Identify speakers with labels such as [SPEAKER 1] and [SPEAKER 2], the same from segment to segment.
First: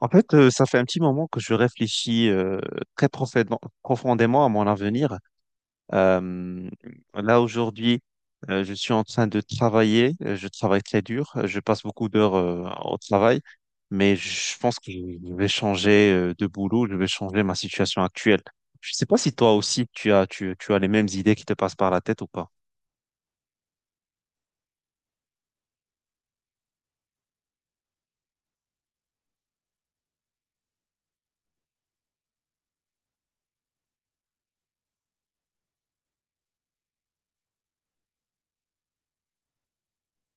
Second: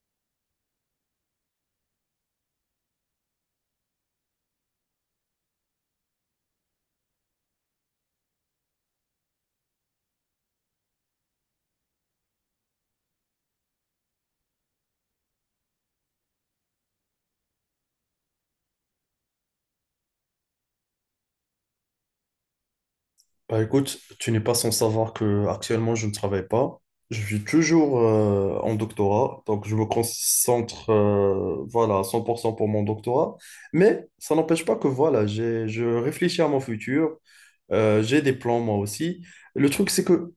[SPEAKER 1] Ça fait un petit moment que je réfléchis très profondément, profondément à mon avenir. Euh, Là, aujourd'hui, je suis en train de travailler. Je travaille très dur. Je passe beaucoup d'heures au travail. Mais je pense que je vais changer de boulot. Je vais changer ma situation actuelle. Je ne sais pas si toi aussi, tu as les mêmes idées qui te passent par la tête ou pas.
[SPEAKER 2] Bah écoute, tu n'es pas sans savoir que actuellement je ne travaille pas. Je suis toujours en doctorat, donc je me concentre voilà, à 100% pour cent pour mon doctorat. Mais ça n'empêche pas que voilà, je réfléchis à mon futur, j'ai des plans moi aussi. Le truc, c'est que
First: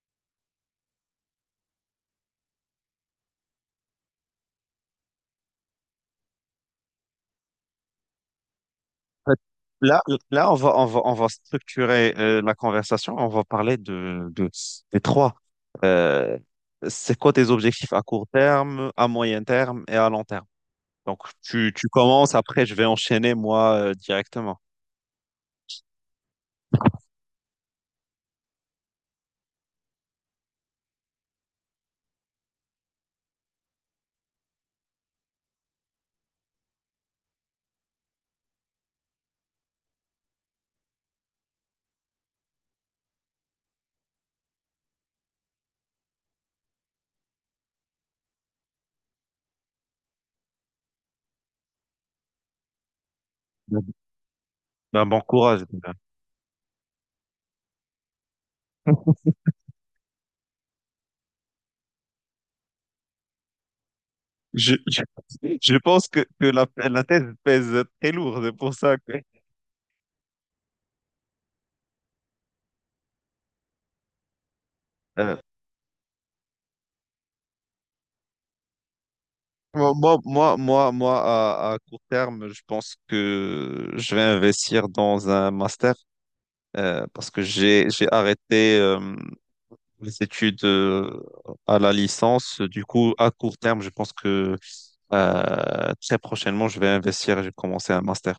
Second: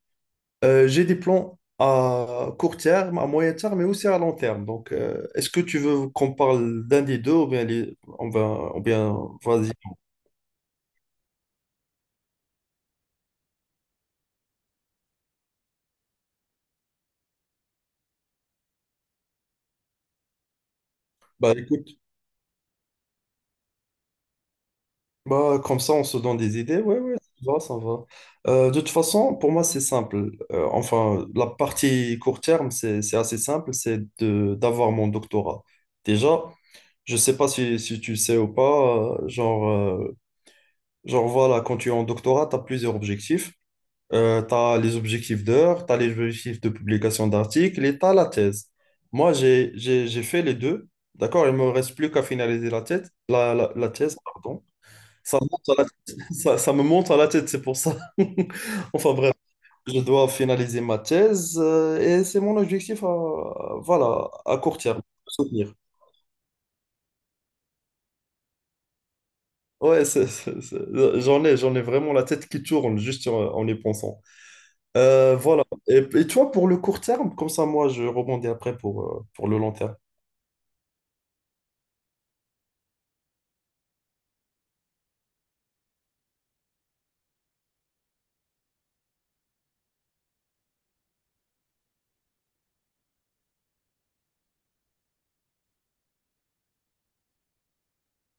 [SPEAKER 2] j'ai des plans à court terme, à moyen terme, mais aussi à long terme. Donc est-ce que tu veux qu'on parle d'un des deux ou bien,
[SPEAKER 1] fait,
[SPEAKER 2] vas-y.
[SPEAKER 1] Là, là, on va, on va, On va structurer la conversation. On va parler des trois. Euh, c'est quoi tes objectifs à court terme, à moyen terme et à long terme? Donc,
[SPEAKER 2] Bah,
[SPEAKER 1] tu
[SPEAKER 2] écoute,
[SPEAKER 1] commences, après, je vais enchaîner moi directement.
[SPEAKER 2] Bah, comme ça, on se donne des idées. Ouais, ouais, ça va, ça va. De toute façon, pour moi, c'est simple. Enfin, la partie court terme, c'est assez simple, d'avoir mon doctorat. Déjà, je sais pas si tu sais ou pas, genre voilà, quand tu es en doctorat, tu as plusieurs objectifs. Tu as les objectifs d'heures, tu as les objectifs de publication d'articles et tu as la thèse. Moi, j'ai fait les deux, d'accord? Il me reste plus qu'à finaliser la thèse, la thèse, pardon.
[SPEAKER 1] Ben, bon
[SPEAKER 2] Ça me
[SPEAKER 1] courage
[SPEAKER 2] monte à la
[SPEAKER 1] déjà.
[SPEAKER 2] tête. Ça me monte à la tête, c'est pour ça. Enfin bref, je dois finaliser ma thèse et c'est mon objectif à, voilà, à
[SPEAKER 1] Je,
[SPEAKER 2] court terme,
[SPEAKER 1] je,
[SPEAKER 2] de soutenir.
[SPEAKER 1] je pense que la thèse pèse très lourd. C'est pour ça que
[SPEAKER 2] Ouais, j'en ai vraiment la tête qui tourne juste en, en y pensant.
[SPEAKER 1] euh,
[SPEAKER 2] Voilà. Et toi, pour le court terme, comme ça, moi, je rebondis après pour le long terme.
[SPEAKER 1] à court terme, je pense que je vais investir dans un master. Parce que j'ai arrêté les études à la licence. Du coup, à court terme, je pense que très prochainement, je vais investir et je vais commencer un master.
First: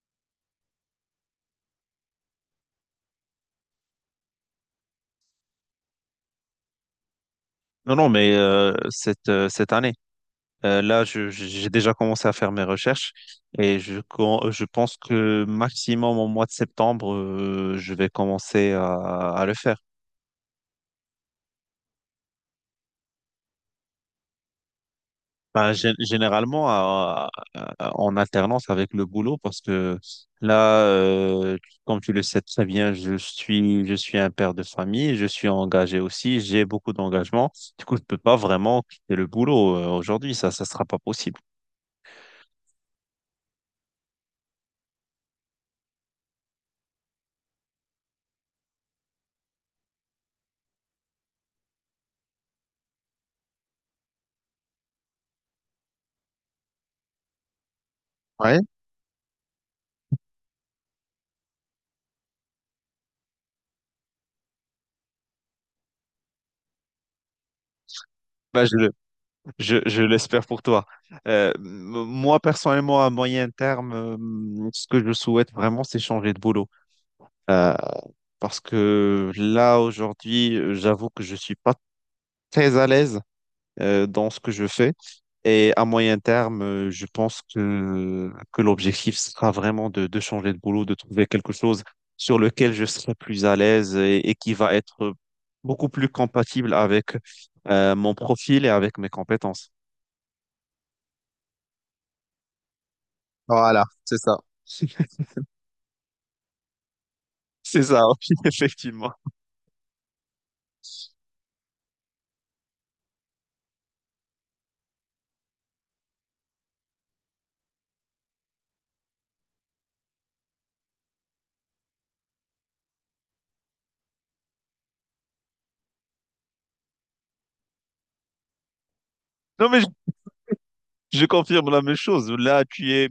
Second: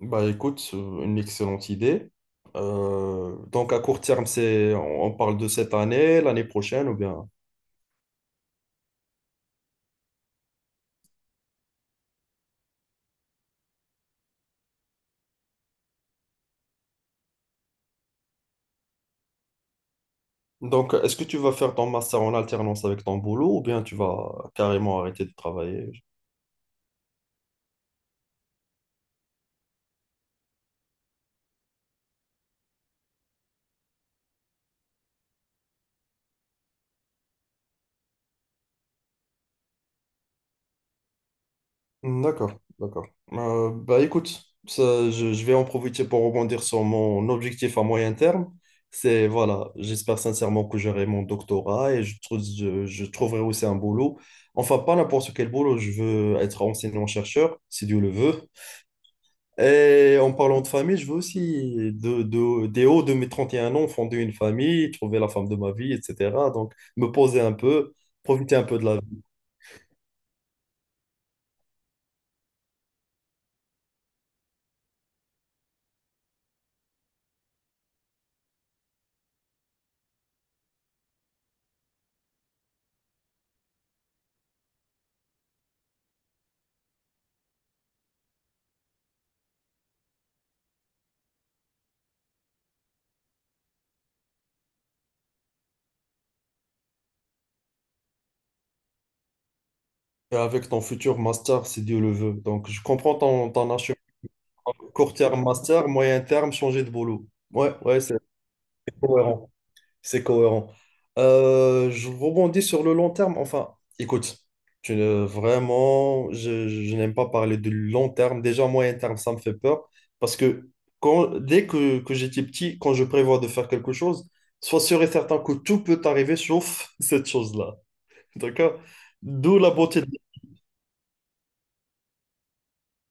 [SPEAKER 2] Bah écoute, une excellente idée. Donc à court terme, c'est, on parle de cette année, l'année prochaine ou bien...
[SPEAKER 1] Non, non, mais cette année, là, j'ai déjà commencé à faire mes recherches et je pense que maximum au mois de septembre, je vais commencer à le faire.
[SPEAKER 2] Donc, est-ce que tu vas faire ton master en alternance avec ton boulot ou bien tu vas carrément arrêter de
[SPEAKER 1] Bah,
[SPEAKER 2] travailler?
[SPEAKER 1] généralement, en alternance avec le boulot, parce que là, comme tu le sais très bien, je suis un père de famille, je suis engagé aussi, j'ai beaucoup d'engagement. Du coup, je peux pas vraiment quitter le boulot aujourd'hui, ça sera pas possible.
[SPEAKER 2] D'accord, d'accord. Bah écoute, ça, je vais en profiter pour rebondir sur mon objectif à moyen terme. C'est, voilà, j'espère sincèrement que j'aurai mon doctorat et je trouverai aussi un boulot. Enfin, pas n'importe quel boulot, je veux être enseignant-chercheur, si Dieu le veut.
[SPEAKER 1] Ouais.
[SPEAKER 2] Et en parlant de famille, je veux aussi, dès haut de mes 31 ans, fonder une famille, trouver la femme de ma vie, etc. Donc, me poser un peu, profiter un
[SPEAKER 1] Bah, je,
[SPEAKER 2] peu de
[SPEAKER 1] le-
[SPEAKER 2] la
[SPEAKER 1] je l'espère pour toi. Moi, personnellement, à moyen terme, ce que je souhaite vraiment, c'est changer de boulot. Euh, Parce que là, aujourd'hui, j'avoue que je suis pas très à l'aise dans ce que je fais. Et à moyen terme, je pense que l'objectif sera vraiment de changer de boulot, de trouver quelque chose sur lequel je serai plus à l'aise et qui va être beaucoup plus compatible avec mon profil et avec mes compétences.
[SPEAKER 2] Et avec ton futur master, si Dieu le veut. Donc, je comprends ton, ton
[SPEAKER 1] Voilà,
[SPEAKER 2] acheminement.
[SPEAKER 1] c'est ça.
[SPEAKER 2] Court terme master, moyen terme, changer de boulot. Ouais,
[SPEAKER 1] C'est
[SPEAKER 2] ouais,
[SPEAKER 1] ça,
[SPEAKER 2] c'est
[SPEAKER 1] oui, effectivement.
[SPEAKER 2] cohérent. C'est cohérent. Je rebondis sur le long terme. Enfin, écoute, tu ne- vraiment, je n'aime pas parler de long terme. Déjà, moyen terme, ça me fait peur. Parce que que j'étais petit, quand je prévois de faire quelque chose, sois sûr et certain que tout peut arriver sauf cette chose-là. D'accord? D'où
[SPEAKER 1] Non,
[SPEAKER 2] la
[SPEAKER 1] mais
[SPEAKER 2] beauté.
[SPEAKER 1] je confirme la même chose. Là, tu es,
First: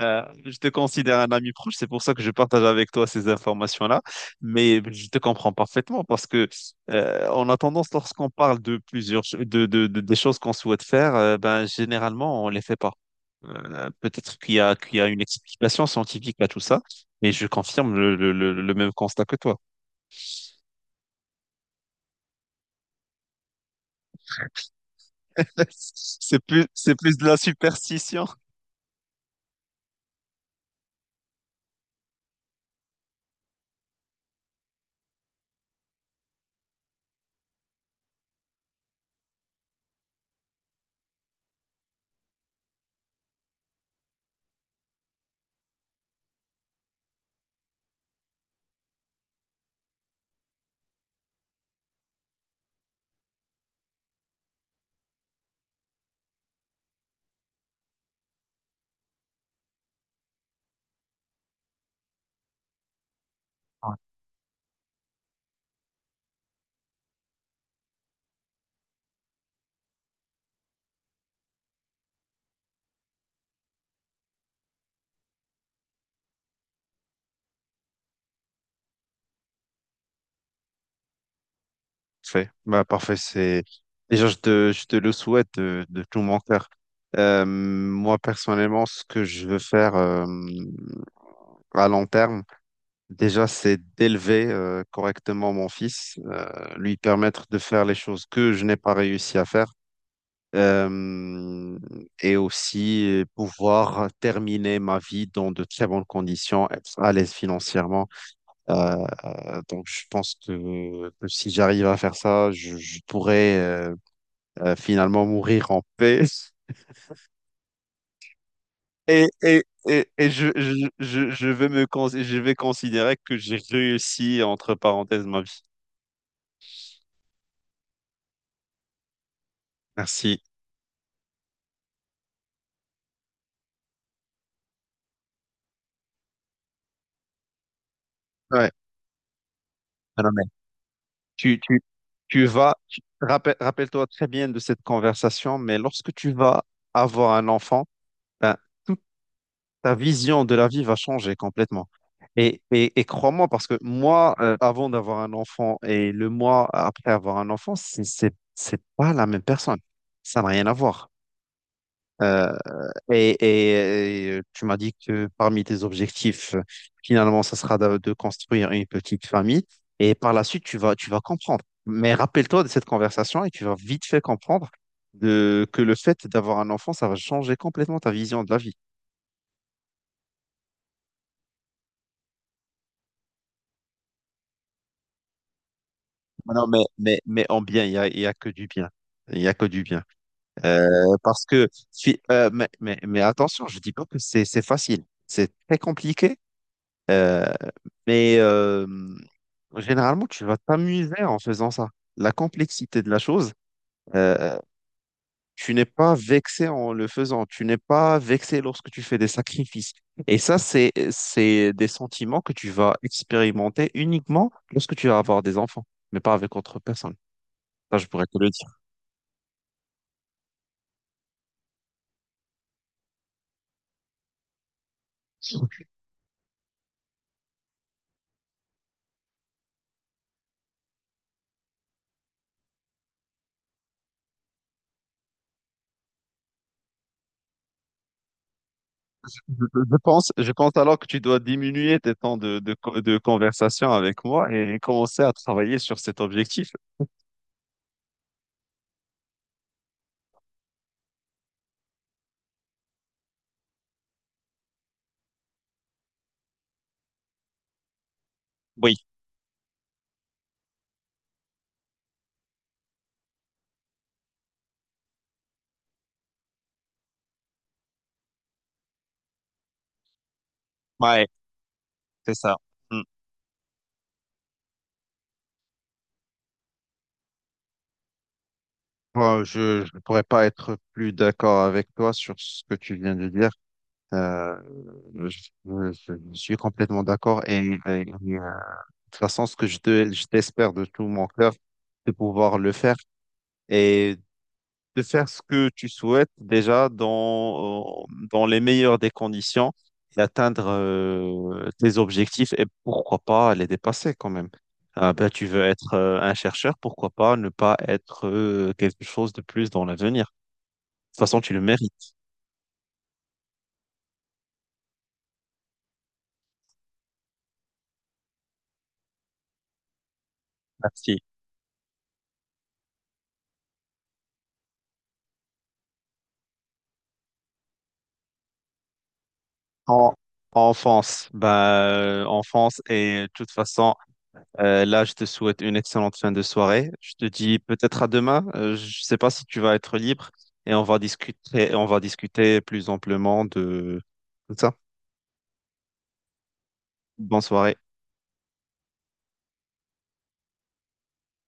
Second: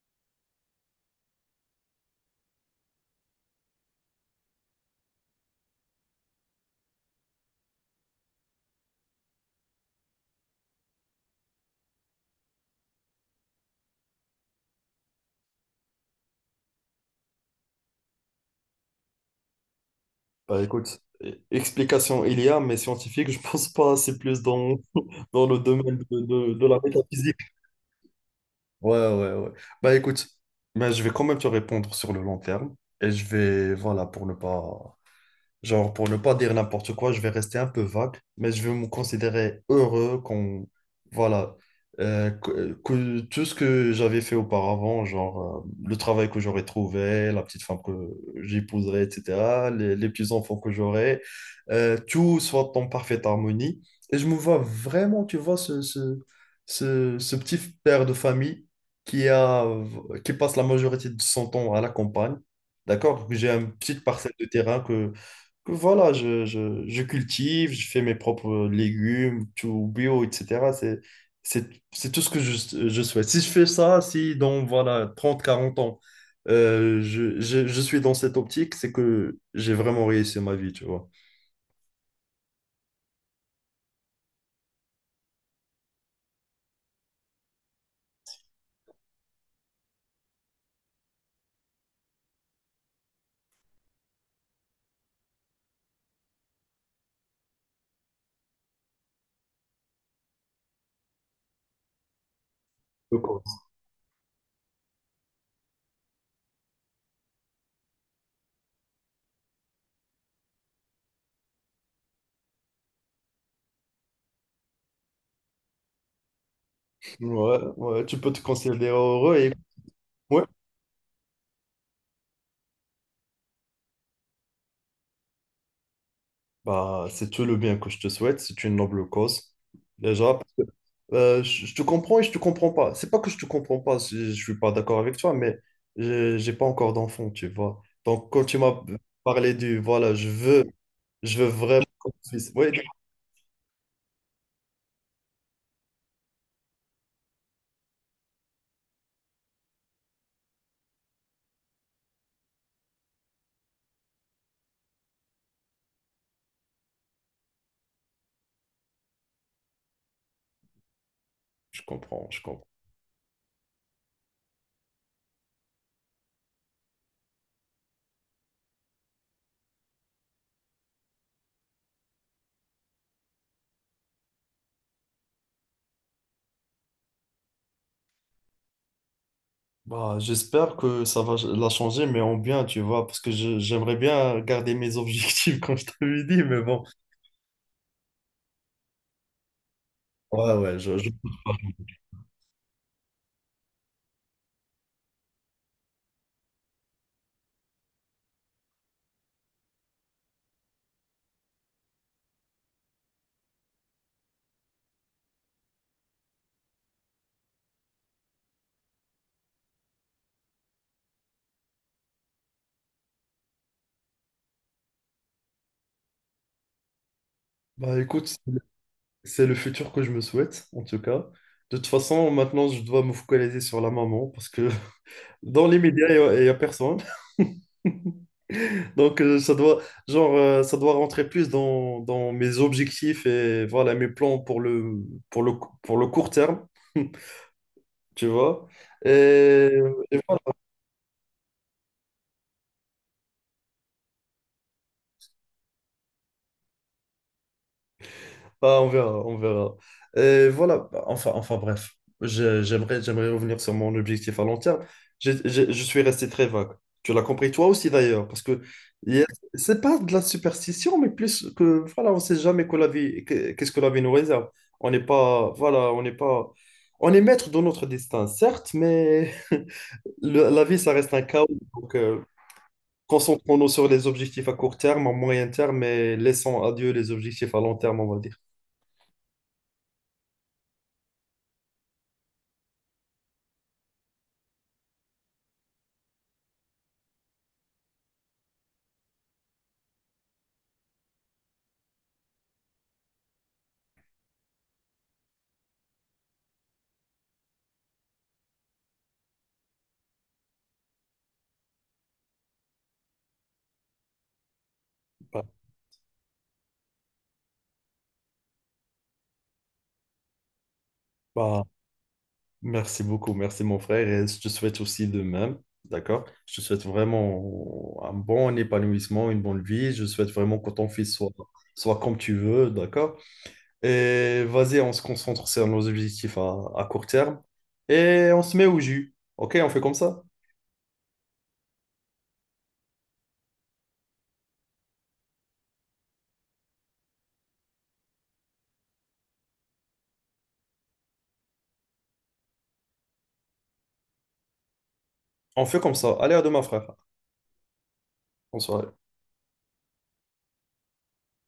[SPEAKER 1] euh, Je te considère un ami proche. C'est pour ça que je partage avec toi ces informations-là. Mais je te comprends parfaitement parce que on a tendance, lorsqu'on parle de plusieurs, ch- de- des choses qu'on souhaite faire, ben généralement on les fait pas. Peut-être qu'il y a une explication scientifique à tout ça, mais je confirme le même constat que toi.
[SPEAKER 2] Bah écoute, e- explication il y a, mais scientifique, je pense pas, c'est plus dans, dans le domaine de la
[SPEAKER 1] C'est plus de la
[SPEAKER 2] métaphysique.
[SPEAKER 1] superstition.
[SPEAKER 2] Ouais, ouais, ouais. Bah écoute, mais je vais quand même te répondre sur le long terme. Et je vais, voilà, pour ne pas pour ne pas dire n'importe quoi, je vais rester un peu vague, mais je vais me considérer heureux qu'on, voilà, que tout ce que j'avais fait auparavant, genre le travail que j'aurais trouvé, la petite femme que j'épouserais, etc., les petits-enfants que j'aurai tout soit en parfaite harmonie. Et je me vois vraiment, tu vois, ce petit père de famille qui a, qui passe la majorité de son temps à la campagne, d'accord? J'ai une petite parcelle de terrain que voilà, je cultive, je fais mes propres légumes, tout bio, etc. C'est tout ce que je souhaite. Si je fais ça, si dans voilà, 30 40 ans, je suis dans cette optique, c'est que j'ai vraiment réussi ma vie, tu vois.
[SPEAKER 1] Parfait. Bah, parfait, c'est... Déjà, je te le souhaite de tout mon cœur. Moi, personnellement, ce que je veux faire à long terme, déjà, c'est d'élever correctement mon fils, lui permettre de faire les choses que je n'ai pas réussi à faire, euh, et aussi
[SPEAKER 2] D'accord.
[SPEAKER 1] pouvoir terminer ma vie dans de très bonnes conditions, être à l'aise financièrement. Euh, donc, je pense que si j'arrive à faire ça, je pourrais finalement mourir en paix.
[SPEAKER 2] Ouais, ouais, tu peux te considérer
[SPEAKER 1] Et,
[SPEAKER 2] heureux et
[SPEAKER 1] et, et, et
[SPEAKER 2] ouais,
[SPEAKER 1] je, je, je vais je vais considérer que j'ai réussi, entre parenthèses, ma vie.
[SPEAKER 2] bah, c'est tout le bien que je te souhaite, c'est une noble cause. Déjà,
[SPEAKER 1] Merci.
[SPEAKER 2] parce que, je te comprends et je te comprends pas. C'est pas que je te comprends pas, je suis pas d'accord avec toi, mais j'ai pas encore d'enfant, tu vois. Donc, quand tu
[SPEAKER 1] Ouais.
[SPEAKER 2] m'as parlé du voilà,
[SPEAKER 1] Ah non, mais
[SPEAKER 2] je veux
[SPEAKER 1] tu, tu,
[SPEAKER 2] vraiment qu'on
[SPEAKER 1] tu
[SPEAKER 2] puisse- Oui,
[SPEAKER 1] vas, rappelle-toi très bien de cette conversation, mais lorsque tu vas avoir un enfant, ben, toute ta vision de la vie va changer complètement. Et crois-moi, parce que moi, avant d'avoir un enfant et le mois après avoir un enfant, c'est pas la même personne. Ça n'a rien à voir.
[SPEAKER 2] je comprends, je
[SPEAKER 1] Euh,
[SPEAKER 2] comprends.
[SPEAKER 1] Tu m'as dit que parmi tes objectifs, finalement, ça sera de construire une petite famille. Et par la suite, tu vas comprendre. Mais rappelle-toi de cette conversation et tu vas vite fait comprendre que le fait d'avoir un enfant, ça va changer complètement ta vision de la vie.
[SPEAKER 2] Bah, j'espère que ça va la changer, mais en bien, tu vois, parce que je- j'aimerais bien garder mes objectifs, comme je t'avais dit, mais
[SPEAKER 1] Non,
[SPEAKER 2] bon.
[SPEAKER 1] mais en bien, il y a que du bien. Il n'y a que du bien.
[SPEAKER 2] Ouais, ouais,
[SPEAKER 1] Euh,
[SPEAKER 2] je-
[SPEAKER 1] Parce que, mais attention, je dis pas que c'est facile. C'est très compliqué. Mais généralement, tu vas t'amuser en faisant ça. La complexité de la chose, euh, tu n'es pas vexé en le faisant. Tu n'es pas vexé lorsque tu fais des sacrifices. Et ça, c'est des sentiments que tu vas expérimenter uniquement lorsque tu vas avoir des enfants, mais pas avec autre personne. Ça,
[SPEAKER 2] Bah,
[SPEAKER 1] je pourrais
[SPEAKER 2] écoute.
[SPEAKER 1] te le dire.
[SPEAKER 2] C'est le futur que je me souhaite, en tout cas. De toute façon, maintenant, je dois me focaliser sur la maman parce que dans les
[SPEAKER 1] Je,
[SPEAKER 2] médias, il y a personne. Donc, ça doit rentrer plus dans, dans mes objectifs et voilà, mes plans pour le, pour le, pour le court terme, tu vois. Et
[SPEAKER 1] je pense alors que tu dois diminuer tes temps de conversation avec moi et commencer à travailler sur cet objectif.
[SPEAKER 2] bah, on verra, on verra. Et voilà, bah, enfin bref, j'aimerais revenir sur mon objectif à long terme. Je suis resté très vague. Tu l'as compris toi aussi d'ailleurs, parce que
[SPEAKER 1] Oui,
[SPEAKER 2] hier, c'est pas de la superstition, mais plus que, voilà, on sait jamais que la vie, que- qu'est-ce que la vie nous réserve. On n'est pas, voilà, on n'est pas, on est maître de notre destin, certes, mais le- la vie, ça reste un
[SPEAKER 1] ouais,
[SPEAKER 2] chaos. Donc,
[SPEAKER 1] c'est ça. Mmh.
[SPEAKER 2] concentrons-nous sur les objectifs à court terme, à moyen terme, et laissons à Dieu les objectifs à long terme, on va dire.
[SPEAKER 1] Bon, je ne pourrais pas être plus d'accord avec toi sur ce que tu viens de dire. Euh, je, je suis complètement d'accord de toute façon, ce que je t'espère de tout mon cœur, de pouvoir le faire et de faire ce que tu souhaites déjà dans les meilleures des conditions et atteindre tes objectifs et pourquoi pas les dépasser quand même. Ah ben,
[SPEAKER 2] Bah,
[SPEAKER 1] tu veux être un chercheur, pourquoi pas ne pas être quelque chose de plus dans l'avenir toute façon, tu le
[SPEAKER 2] bah,
[SPEAKER 1] mérites.
[SPEAKER 2] Merci beaucoup, merci mon frère, et je te souhaite aussi de même, d'accord? Je te souhaite vraiment un bon épanouissement, une bonne vie. Je souhaite vraiment que ton fils
[SPEAKER 1] Merci.
[SPEAKER 2] soit, soit comme tu veux, d'accord? Et vas-y, on se concentre sur nos objectifs à court terme et on se met au jus, ok? On fait comme
[SPEAKER 1] En,
[SPEAKER 2] ça?
[SPEAKER 1] enfance, bah, enfance et de toute façon, là, je te souhaite une excellente fin de soirée. Je te dis peut-être à demain. Je sais pas si tu vas être libre et on va discuter plus amplement de tout ça.
[SPEAKER 2] On fait comme ça. Allez, à demain, frère.
[SPEAKER 1] Bonne soirée.
[SPEAKER 2] Bonsoir.